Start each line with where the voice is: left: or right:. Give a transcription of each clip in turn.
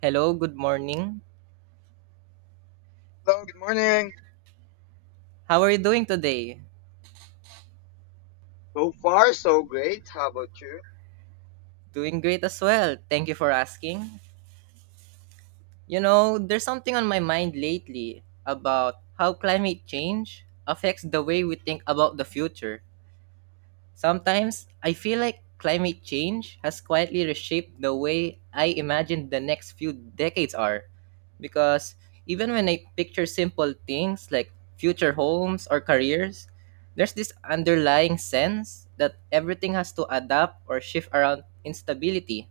right: Hello, good morning.
left: Hello, good morning.
right: How are you doing today?
left: So far, so great. How about you?
right: Doing great as well. Thank you for asking. You know, there's something on my mind lately about how climate change affects the way we think about the future. Sometimes I feel like climate change has quietly reshaped the way I imagine the next few decades are. Because even when I picture simple things like future homes or careers, there's this underlying sense that everything has to adapt or shift around instability.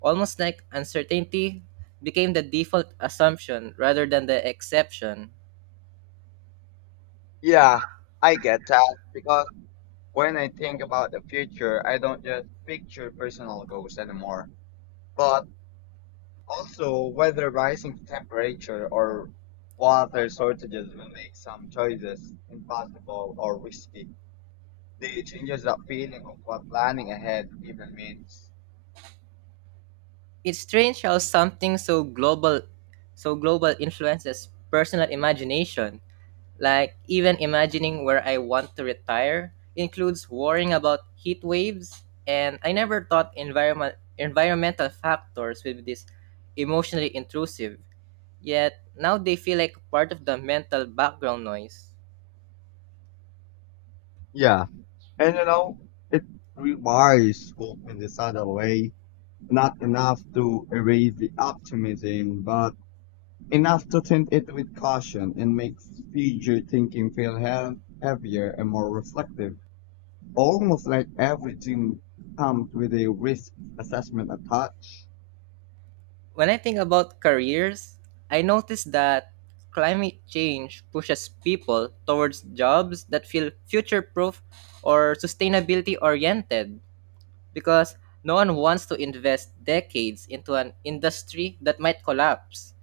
right: Almost like uncertainty became the default assumption rather than the exception.
left: Yeah, I get that because when I think about the future, I don't just picture personal goals anymore, but also whether rising temperature or water shortages will make some choices impossible or risky. They changes the feeling of what planning ahead even means.
right: It's strange how something so global influences personal imagination. Like even imagining where I want to retire includes worrying about heat waves, and I never thought environmental factors would be this emotionally intrusive. Yet now they feel like part of the mental background noise.
left: Yeah, and you know, it requires hope in the subtle way. Not enough to erase the optimism, but enough to tint it with caution and make future thinking feel heavier and more reflective. Almost like every dream comes with a risk assessment attached.
right: When I think about careers, I notice that climate change pushes people towards jobs that feel future proof or sustainability oriented because no one wants to invest decades into an industry that might collapse.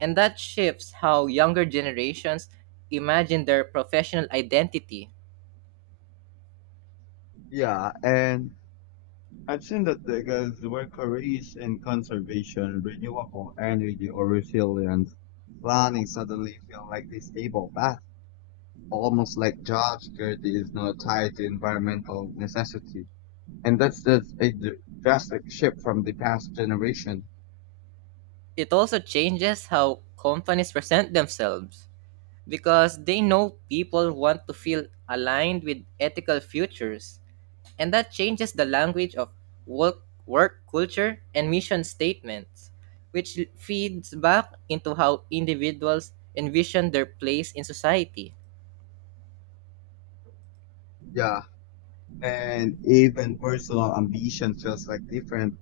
right: And that shifts how younger generations imagine their professional identity.
left: Yeah, and I've seen that because where careers in conservation, renewable energy, or resilience, planning suddenly feel like the stable path, almost like job security is now tied to environmental necessity. And that's just a drastic shift from the past generation.
right: It also changes how companies present themselves because they know people want to feel aligned with ethical futures, and that changes the language of work culture and mission statements, which feeds back into how individuals envision their place in society.
left: Yeah, and even personal ambition feels like different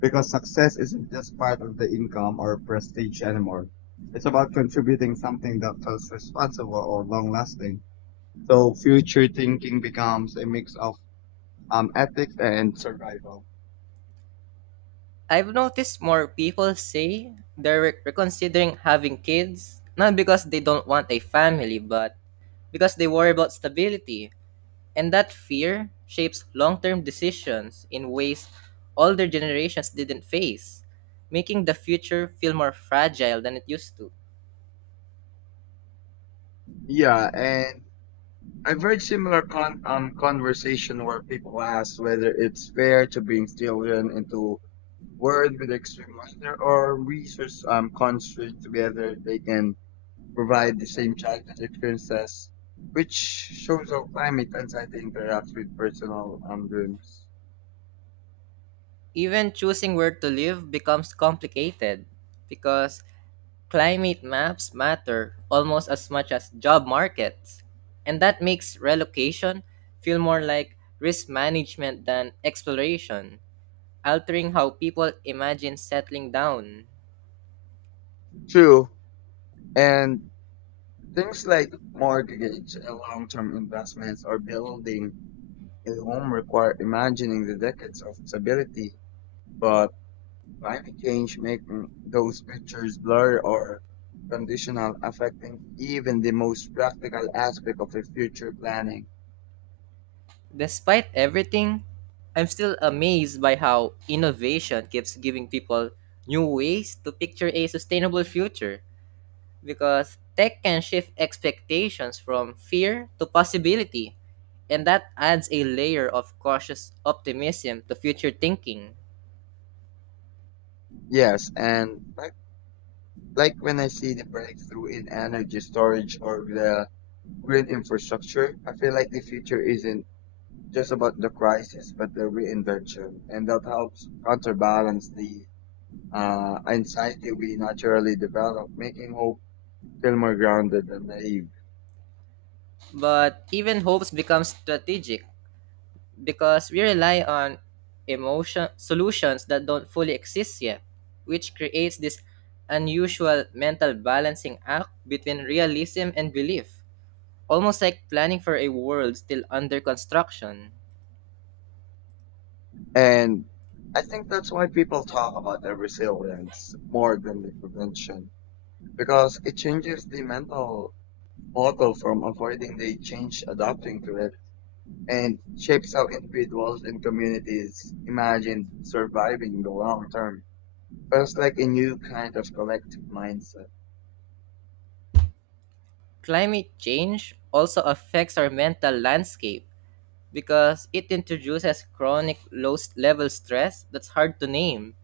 left: because success isn't just part of the income or prestige anymore. It's about contributing something that feels responsible or long lasting. So future thinking becomes a mix of ethics and survival.
right: I've noticed more people say reconsidering having kids, not because they don't want a family, but because they worry about stability. And that fear shapes long term decisions in ways older generations didn't face, making the future feel more fragile than it used to.
left: Yeah, and I've heard similar conversation where people ask whether it's fair to bring children into world with extreme weather or research constrained together, they can provide the same challenge experiences, which shows how climate anxiety interacts with personal dreams.
right: Even choosing where to live becomes complicated because climate maps matter almost as much as job markets. And that makes relocation feel more like risk management than exploration, altering how people imagine settling down.
left: True. And things like mortgage, long-term investments, or building a home require imagining the decades of stability, but climate change making those pictures blurry or conditional, affecting even the most practical aspect of the future planning.
right: Despite everything, I'm still amazed by how innovation keeps giving people new ways to picture a sustainable future because tech can shift expectations from fear to possibility, and that adds a layer of cautious optimism to future thinking.
left: Yes, and like when I see the breakthrough in energy storage or the green infrastructure, I feel like the future isn't just about the crisis, but the reinvention, and that helps counterbalance the anxiety we naturally develop, making hope feel more grounded and naive.
right: But even hopes become strategic because we rely on emotion solutions that don't fully exist yet, which creates this unusual mental balancing act between realism and belief, almost like planning for a world still under construction.
left: And I think that's why people talk about the resilience more than the prevention because it changes the mental model from avoiding the change adapting to it and shapes how individuals and communities imagine surviving the long term. It's like a new kind of collective mindset.
right: Climate change also affects our mental landscape because it introduces chronic level stress that's hard to name.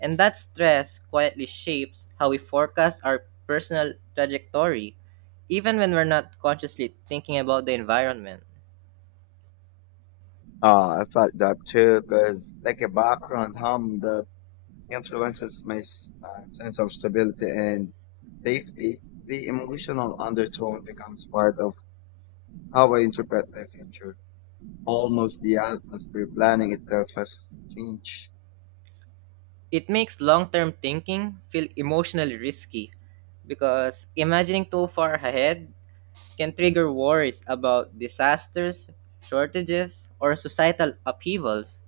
right: And that stress quietly shapes how we forecast our personal trajectory, even when we're not consciously thinking about the environment.
left: I felt that too, cause like a background hum that influences my sense of stability and safety, the emotional undertone becomes part of how I interpret the future. Almost the atmosphere planning itself has changed.
right: It makes long term thinking feel emotionally risky because imagining too far ahead can trigger worries about disasters, shortages, or societal upheavals,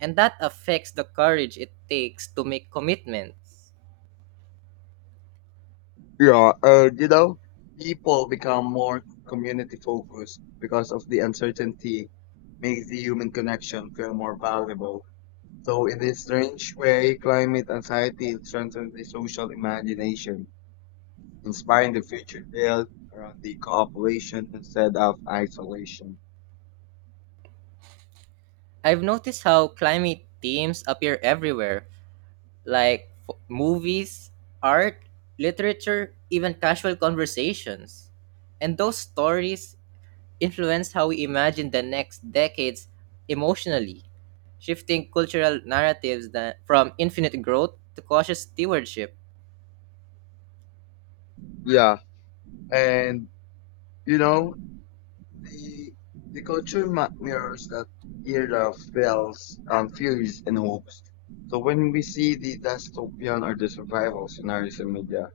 right: and that affects the courage it takes to make commitments.
left: Yeah, you know, people become more community focused because of the uncertainty makes the human connection feel more valuable. So in this strange way, climate anxiety strengthens the social imagination inspiring the future built around the cooperation instead of isolation.
right: I've noticed how climate themes appear everywhere, like movies, art, literature, even casual conversations. And those stories influence how we imagine the next decades emotionally, shifting cultural narratives that, from infinite growth to cautious stewardship.
left: Yeah, and you know the the mirrors that era of fears, fears and hopes. So when we see the dystopian or the survival scenarios in media,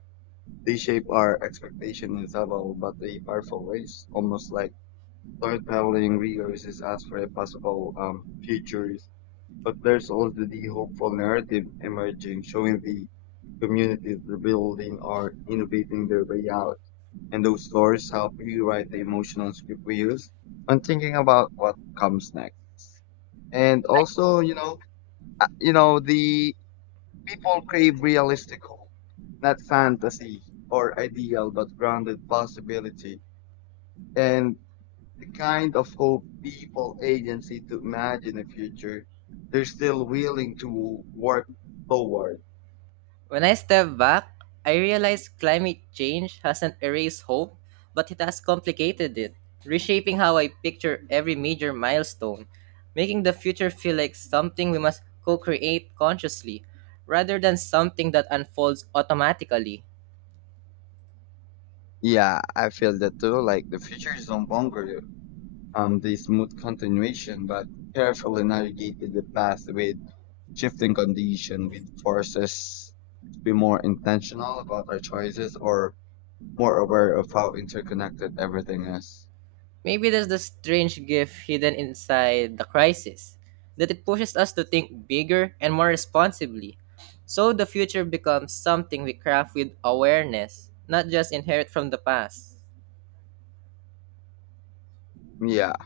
left: they shape our expectation in subtle but a powerful ways, almost like storytelling rehearses us for a possible future. But there's also the hopeful narrative emerging, showing the communities rebuilding or innovating their way out. And those stories help rewrite the emotional script we use when thinking about what comes next. And also, you know, the people crave realistic hope, not fantasy or ideal, but grounded possibility. And the kind of hope people agency to imagine a future they're still willing to work toward.
right: When I step back, I realize climate change hasn't erased hope, but it has complicated it, reshaping how I picture every major milestone, making the future feel like something we must co create consciously, rather than something that unfolds automatically.
left: Yeah, I feel that too. Like the future is no longer the smooth continuation, but carefully navigated the past with shifting condition, with forces to be more intentional about our choices or more aware of how interconnected everything is.
right: Maybe there's the strange gift hidden inside the crisis, that it pushes us to think bigger and more responsibly. So the future becomes something we craft with awareness, not just inherit from the past.
left: Yeah.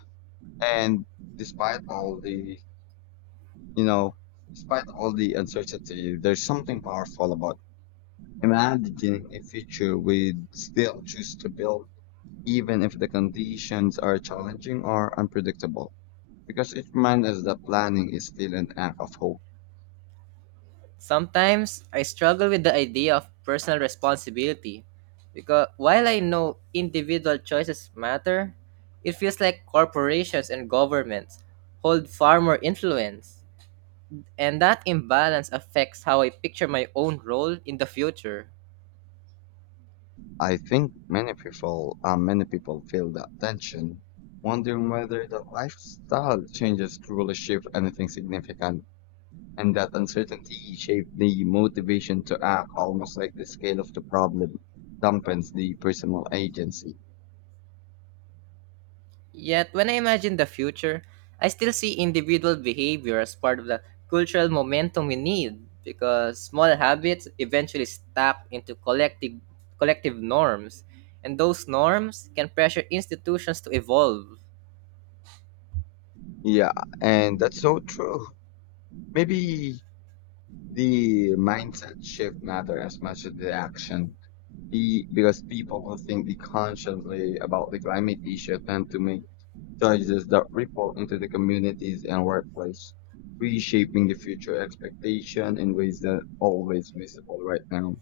left: And despite all the You know, despite all the uncertainty, there's something powerful about imagining a future we'd still choose to build, even if the conditions are challenging or unpredictable. Because it reminds us that planning is still an act of hope.
right: Sometimes I struggle with the idea of personal responsibility because while I know individual choices matter, it feels like corporations and governments hold far more influence, and that imbalance affects how I picture my own role in the future.
left: I think many people feel that tension, wondering whether the lifestyle changes truly shift anything significant. And that uncertainty shaped the motivation to act almost like the scale of the problem dampens the personal agency.
right: Yet, when I imagine the future, I still see individual behavior as part of the cultural momentum we need because small habits eventually stack into collective norms, and those norms can pressure institutions to evolve.
left: Yeah, and that's so true. Maybe the mindset shift matter as much as the action. Be because people who think the consciously about the climate issue tend to make choices that ripple into the communities and workplace, reshaping the future expectation in ways that always visible right now.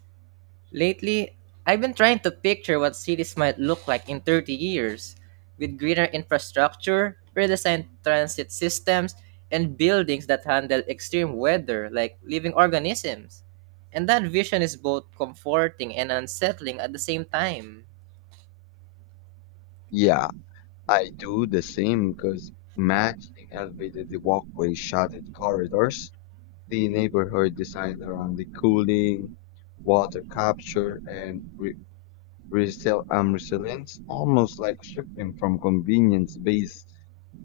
right: Lately, I've been trying to picture what cities might look like in 30 years, with greener infrastructure, redesigned transit systems, and buildings that handle extreme weather like living organisms. And that vision is both comforting and unsettling at the same time.
left: Yeah. I do the same because matching elevated the walkways, shaded corridors, the neighborhood designed around the cooling, water capture, and resilience, almost like shifting from convenience based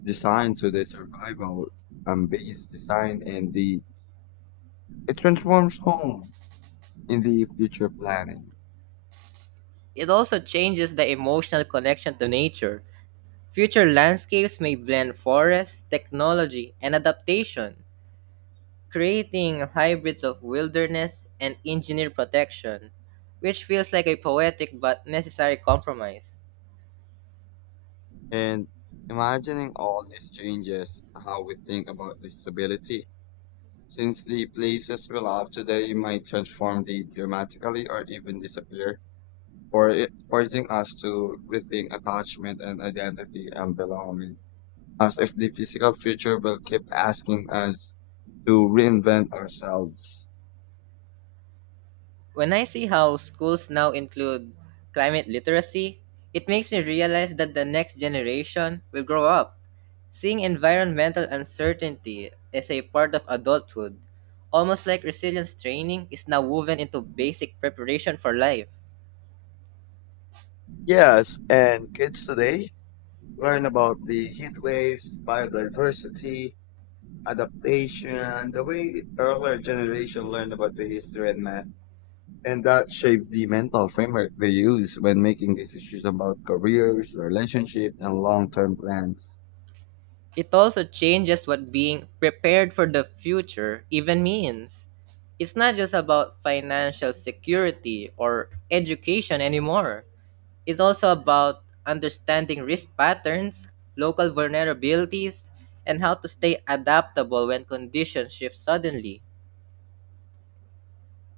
left: design to the survival based design, and the it transforms home in the future planning.
right: It also changes the emotional connection to nature. Future landscapes may blend forest, technology, and adaptation, creating hybrids of wilderness and engineer protection, which feels like a poetic but necessary compromise.
left: And imagining all these changes, how we think about disability since the places we love today might transform the dramatically or even disappear, forcing us to rethink attachment and identity and belonging, as if the physical future will keep asking us to reinvent ourselves.
right: When I see how schools now include climate literacy, it makes me realize that the next generation will grow up seeing environmental uncertainty as a part of adulthood, almost like resilience training is now woven into basic preparation for life.
left: Yes, and kids today learn about the heat waves, biodiversity, adaptation, the way earlier generation learned about the history and math. And that shapes the mental framework they use when making decisions about careers, relationships, and long-term plans.
right: It also changes what being prepared for the future even means. It's not just about financial security or education anymore. It's also about understanding risk patterns, local vulnerabilities, and how to stay adaptable when conditions shift suddenly.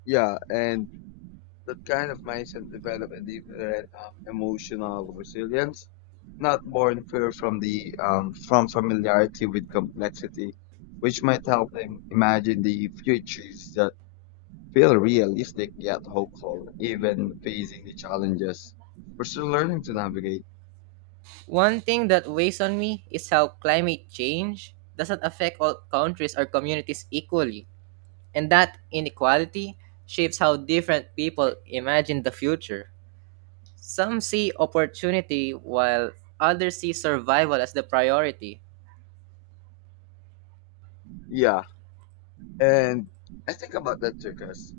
left: Yeah, and that kind of mindset develop a different emotional resilience, not born fear from the from familiarity with complexity, which might help them imagine the futures that feel realistic yet hopeful, even facing the challenges. We're still learning to navigate.
right: One thing that weighs on me is how climate change doesn't affect all countries or communities equally. And that inequality shapes how different people imagine the future. Some see opportunity while others see survival as the priority.
left: Yeah, and I think about that too, 'cause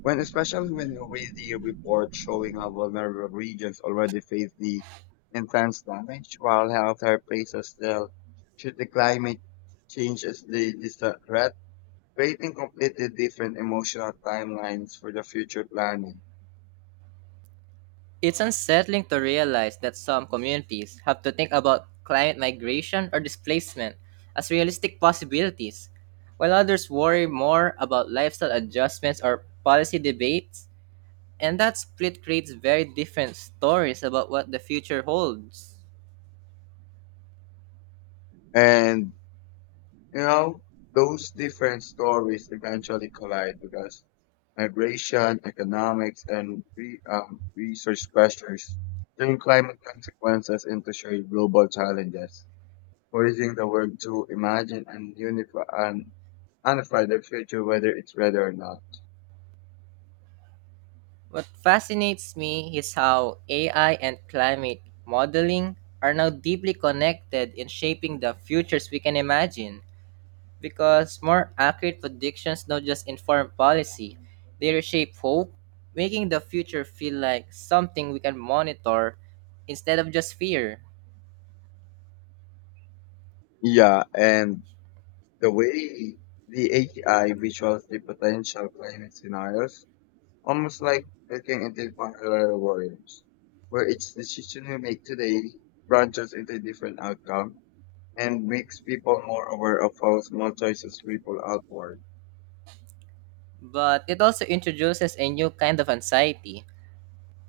left: When especially when you read the report showing how vulnerable regions already face the intense damage, while health care places still should the climate change as the distant threat, creating completely different emotional timelines for the future planning.
right: It's unsettling to realize that some communities have to think about climate migration or displacement as realistic possibilities, while others worry more about lifestyle adjustments or policy debates. And that split creates very different stories about what the future holds.
left: And you know, those different stories eventually collide because migration, economics, and research pressures turn climate consequences into shared global challenges. Using the word to imagine and unify the future, whether it's ready or not.
right: What fascinates me is how AI and climate modeling are now deeply connected in shaping the futures we can imagine because more accurate predictions don't just inform policy, they reshape hope, making the future feel like something we can monitor instead of just fear.
left: Yeah, and the way the AKI visuals the potential climate scenarios, almost like looking into parallel worlds, where each decision we make today branches into different outcome and makes people more aware of how small choices ripple outward.
right: But it also introduces a new kind of anxiety.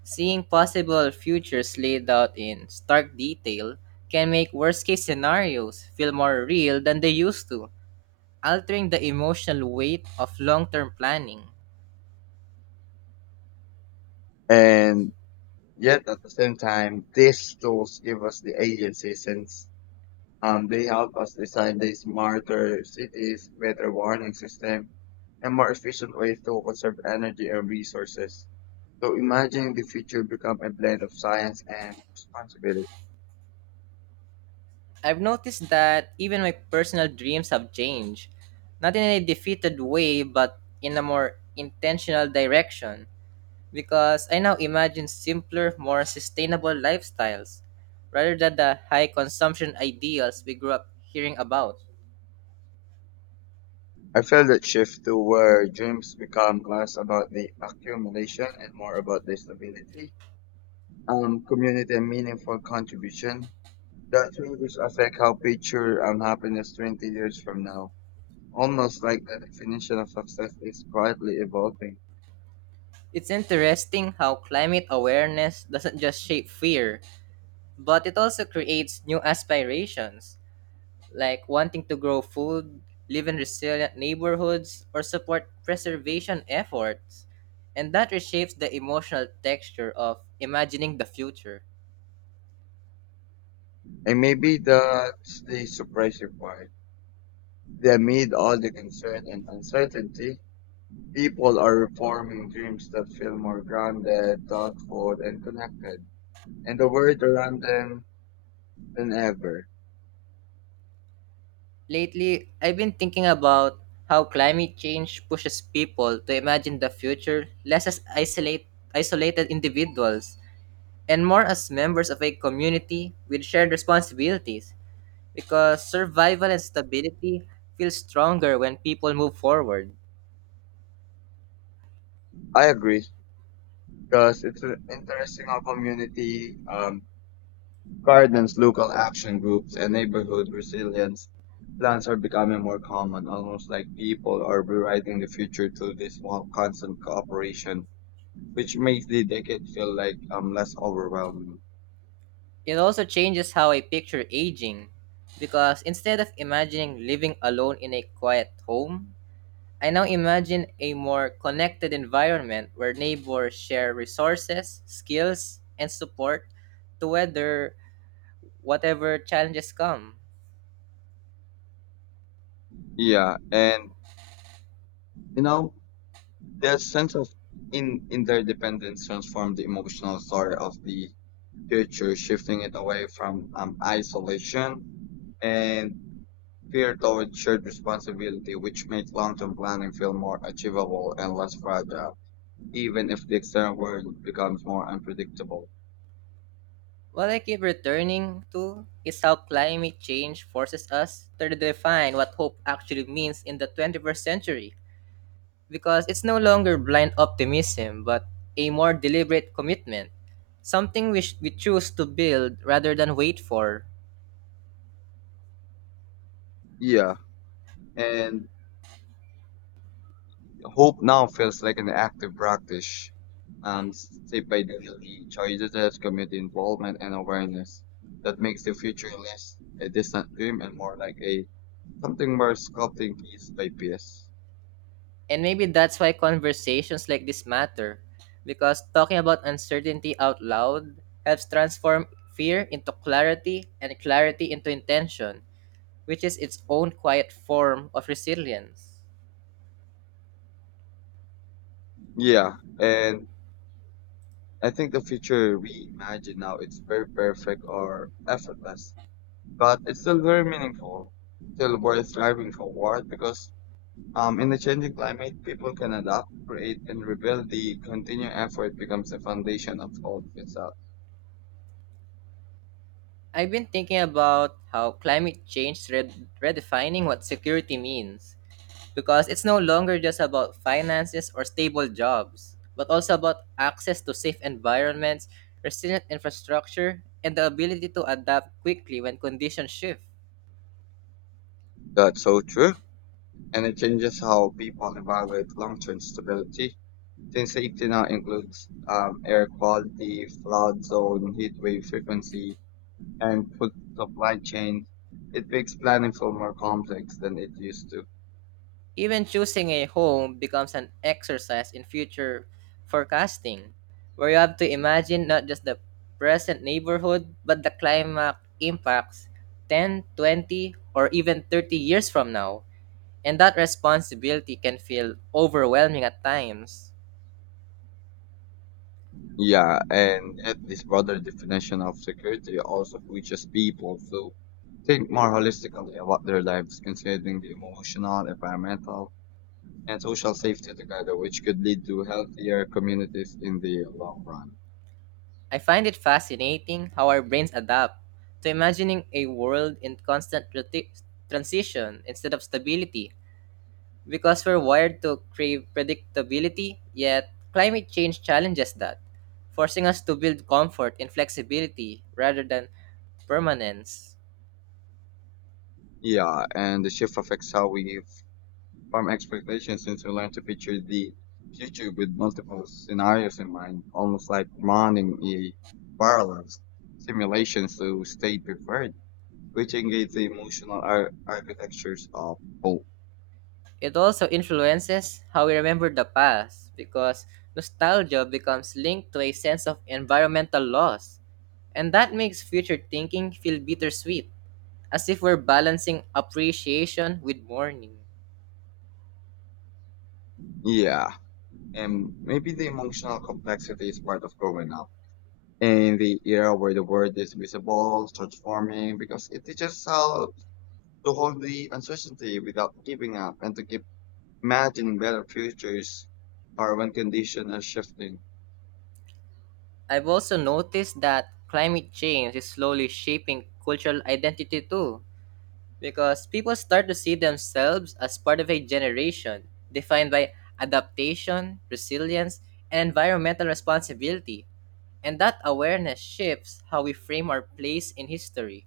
right: Seeing possible futures laid out in stark detail can make worst case scenarios feel more real than they used to, altering the emotional weight of long term planning.
left: And yet, at the same time, these tools give us the agency since they help us design these smarter cities, better warning system, and more efficient ways to conserve energy and resources. So imagine the future become a blend of science and responsibility.
right: I've noticed that even my personal dreams have changed, not in a defeated way, but in a more intentional direction, because I now imagine simpler, more sustainable lifestyles rather than the high consumption ideals we grew up hearing about.
left: I feel that shift to where dreams become less about the accumulation and more about the stability, community and meaningful contribution. That changes affect how picture happiness 20 years from now. Almost like the definition of success is quietly evolving.
right: It's interesting how climate awareness doesn't just shape fear, but it also creates new aspirations, like wanting to grow food, live in resilient neighborhoods, or support preservation efforts. And that reshapes the emotional texture of imagining the future.
left: And maybe that's the surprising part. That amid all the concern and uncertainty, people are reforming dreams that feel more grounded, thoughtful, and connected, and the world around them than ever.
right: Lately, I've been thinking about how climate change pushes people to imagine the future less as isolated individuals and more as members of a community with shared responsibilities because survival and stability feel stronger when people move forward.
left: I agree, because it's interesting how community gardens, local action groups, and neighborhood resilience plans are becoming more common, almost like people are rewriting the future through this one constant cooperation which makes the decade feel like less overwhelming.
right: It also changes how I picture aging because instead of imagining living alone in a quiet home, I now imagine a more connected environment where neighbors share resources, skills, and support to weather whatever challenges come.
left: Yeah, and you know that sense of in interdependence transformed the emotional story of the future, shifting it away from isolation and fear toward shared responsibility, which makes long-term planning feel more achievable and less fragile, even if the external world becomes more unpredictable.
right: What I keep returning to is how climate change forces us to redefine what hope actually means in the 21st century, because it's no longer blind optimism but a more deliberate commitment, something which we choose to build rather than wait for.
left: Yeah, and hope now feels like an active practice, um, shaped by daily choices, community involvement, and awareness that makes the future less a distant dream and more like a something more sculpting piece by piece.
right: And maybe that's why conversations like this matter, because talking about uncertainty out loud helps transform fear into clarity and clarity into intention, which is its own quiet form of resilience.
left: Yeah, and I think the future we imagine now it's very perfect or effortless, but it's still very meaningful, still worth striving forward because in the changing climate, people can adapt, create, and rebuild. The continued effort becomes the foundation of all itself.
right: I've been thinking about how climate change redefining what security means because it's no longer just about finances or stable jobs, but also about access to safe environments, resilient infrastructure, and the ability to adapt quickly when conditions shift.
left: That's so true. And it changes how people evaluate long-term stability, since safety now includes air quality, flood zone, heat wave frequency, and food supply chains. It makes planning feel more complex than it used to.
right: Even choosing a home becomes an exercise in future forecasting, where you have to imagine not just the present neighborhood, but the climate impacts 10, 20, or even 30 years from now. And that responsibility can feel overwhelming at times.
left: Yeah, and yet this broader definition of security also reaches people who think more holistically about their lives, considering the emotional, environmental, and social safety together, which could lead to healthier communities in the long run.
right: I find it fascinating how our brains adapt to imagining a world in constant transition instead of stability, because we're wired to crave predictability, yet climate change challenges that, forcing us to build comfort in flexibility rather than permanence.
left: Yeah, and the shift affects how we farm expectations since we learn to picture the future with multiple scenarios in mind, almost like running a parallel simulations to stay prepared, which engage the emotional architectures of hope.
right: It also influences how we remember the past because nostalgia becomes linked to a sense of environmental loss, and that makes future thinking feel bittersweet, as if we're balancing appreciation with mourning.
left: Yeah, and maybe the emotional complexity is part of growing up. In the era where the world is visible, transforming, because it teaches us how to hold the uncertainty without giving up and to keep imagining better futures are when conditions are shifting.
right: I've also noticed that climate change is slowly shaping cultural identity too, because people start to see themselves as part of a generation defined by adaptation, resilience, and environmental responsibility. And that awareness shifts how we frame our place in history.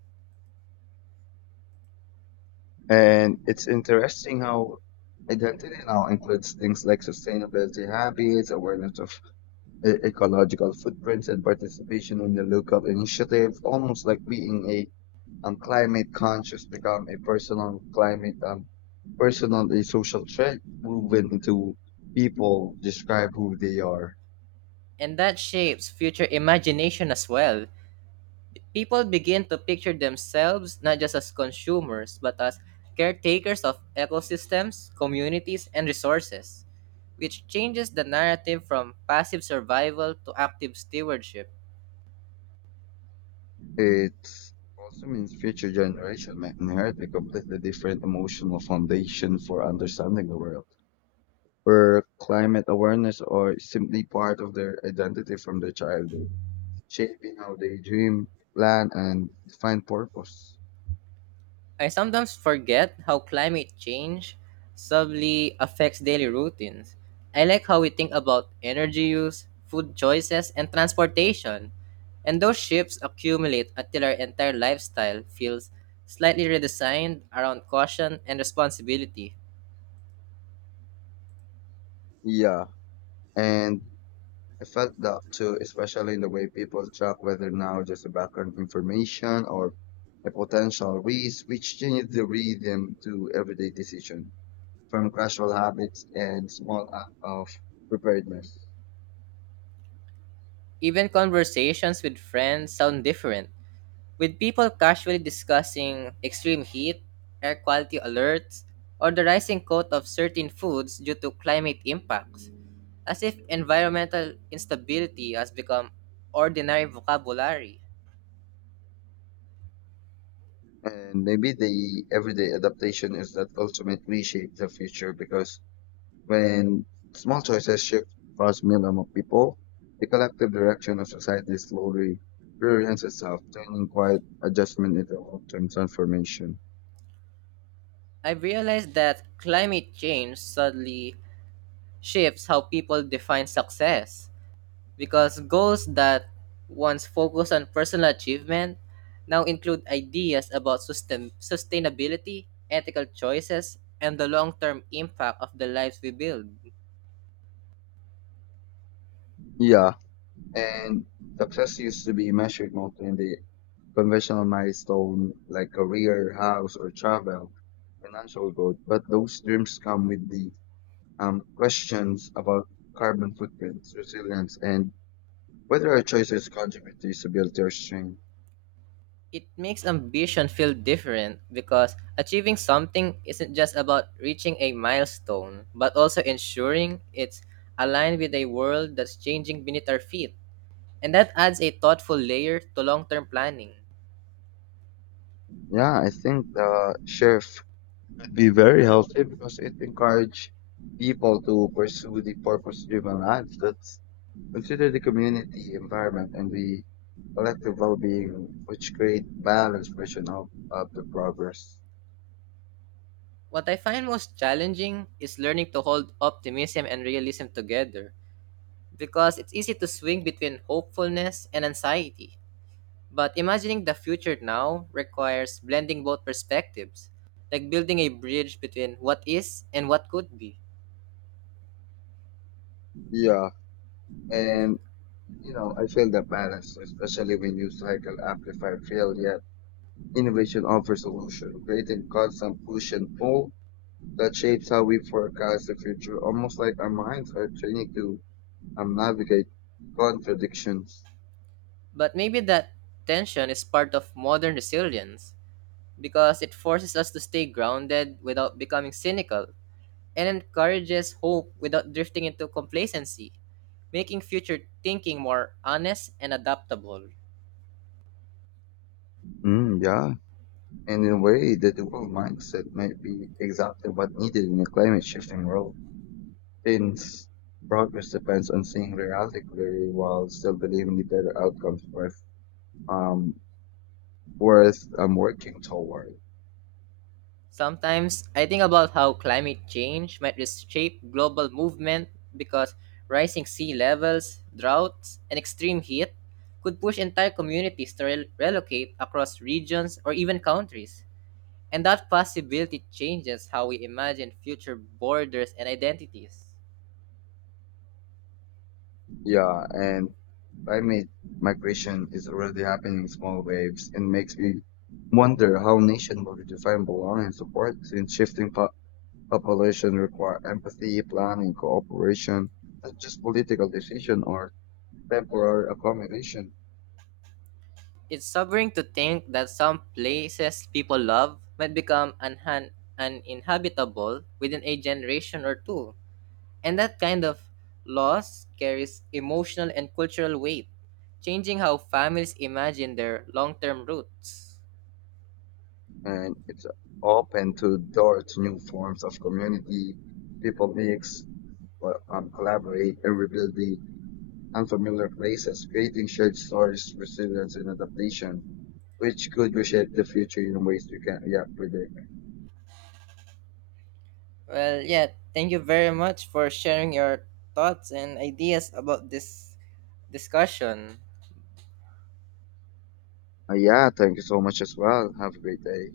left: And it's interesting how identity now includes things like sustainability habits, awareness of ecological footprints, and participation in the local initiative, almost like being a climate conscious become a personal climate personal a social threat woven into people describe who they are.
right: And that shapes future imagination as well. People begin to picture themselves not just as consumers, but as caretakers of ecosystems, communities, and resources, which changes the narrative from passive survival to active stewardship.
left: It also means future generations might inherit a completely different emotional foundation for understanding the world, where climate awareness are simply part of their identity from their childhood, shaping how they dream, plan, and define purpose.
right: I sometimes forget how climate change subtly affects daily routines. I like how we think about energy use, food choices, and transportation. And those shifts accumulate until our entire lifestyle feels slightly redesigned around caution and responsibility.
left: Yeah, and I felt that too, especially in the way people track whether now just a background information or a potential risk, which changes the rhythm to everyday decision. From gradual habits and small act of preparedness.
right: Even conversations with friends sound different, with people casually discussing extreme heat, air quality alerts, or the rising cost of certain foods due to climate impacts, as if environmental instability has become ordinary vocabulary.
left: And maybe the everyday adaptation is that ultimate reshape the future because when small choices shift across millions of people, the collective direction of society slowly reorients itself, turning quiet adjustment into long-term transformation.
right: I've realized that climate change suddenly shifts how people define success, because goals that once focused on personal achievement now include ideas about sustainability, ethical choices, and the long term impact of the lives we build.
left: Yeah. And success used to be measured mostly in the conventional milestone like career, house, or travel, financial growth. But those dreams come with the questions about carbon footprints, resilience, and whether our choices contribute to stability or strength.
right: It makes ambition feel different because achieving something isn't just about reaching a milestone, but also ensuring it's aligned with a world that's changing beneath our feet. And that adds a thoughtful layer to long term planning.
left: Yeah, I think the shift could be very healthy because it encourages people to pursue the purpose-driven lives. That's consider the community, environment, and the collective well-being, which create balanced version of the progress.
right: What I find most challenging is learning to hold optimism and realism together because it's easy to swing between hopefulness and anxiety. But imagining the future now requires blending both perspectives, like building a bridge between what is and what could be.
left: Yeah, and you know, I feel that balance, especially when you cycle amplify fail yet innovation offers solution, creating constant push and pull that shapes how we forecast the future, almost like our minds are training to navigate contradictions.
right: But maybe that tension is part of modern resilience because it forces us to stay grounded without becoming cynical and encourages hope without drifting into complacency, making future thinking more honest and adaptable.
left: Yeah, and in a way, the dual mindset might be exactly what needed in a climate shifting world. Since progress depends on seeing reality clearly while still believing the better outcomes um worth working toward.
right: Sometimes I think about how climate change might reshape global movement because rising sea levels, droughts, and extreme heat could push entire communities to relocate across regions or even countries. And that possibility changes how we imagine future borders and identities.
left: Yeah, and climate migration is already happening in small waves and makes me wonder how nation will redefine belonging and support since population require empathy, planning, cooperation, not just political decision or temporary accommodation.
right: It's sobering to think that some places people love might become uninhabitable within a generation or two. And that kind of loss carries emotional and cultural weight, changing how families imagine their long term roots.
left: And it's open to door to new forms of community. People mix, collaborate, and rebuild the unfamiliar places, creating shared stories, resilience, and adaptation, which could reshape the future in ways we can't yet predict.
right: Well, yeah, thank you very much for sharing your thoughts and ideas about this discussion.
left: Yeah, thank you so much as well. Have a great day.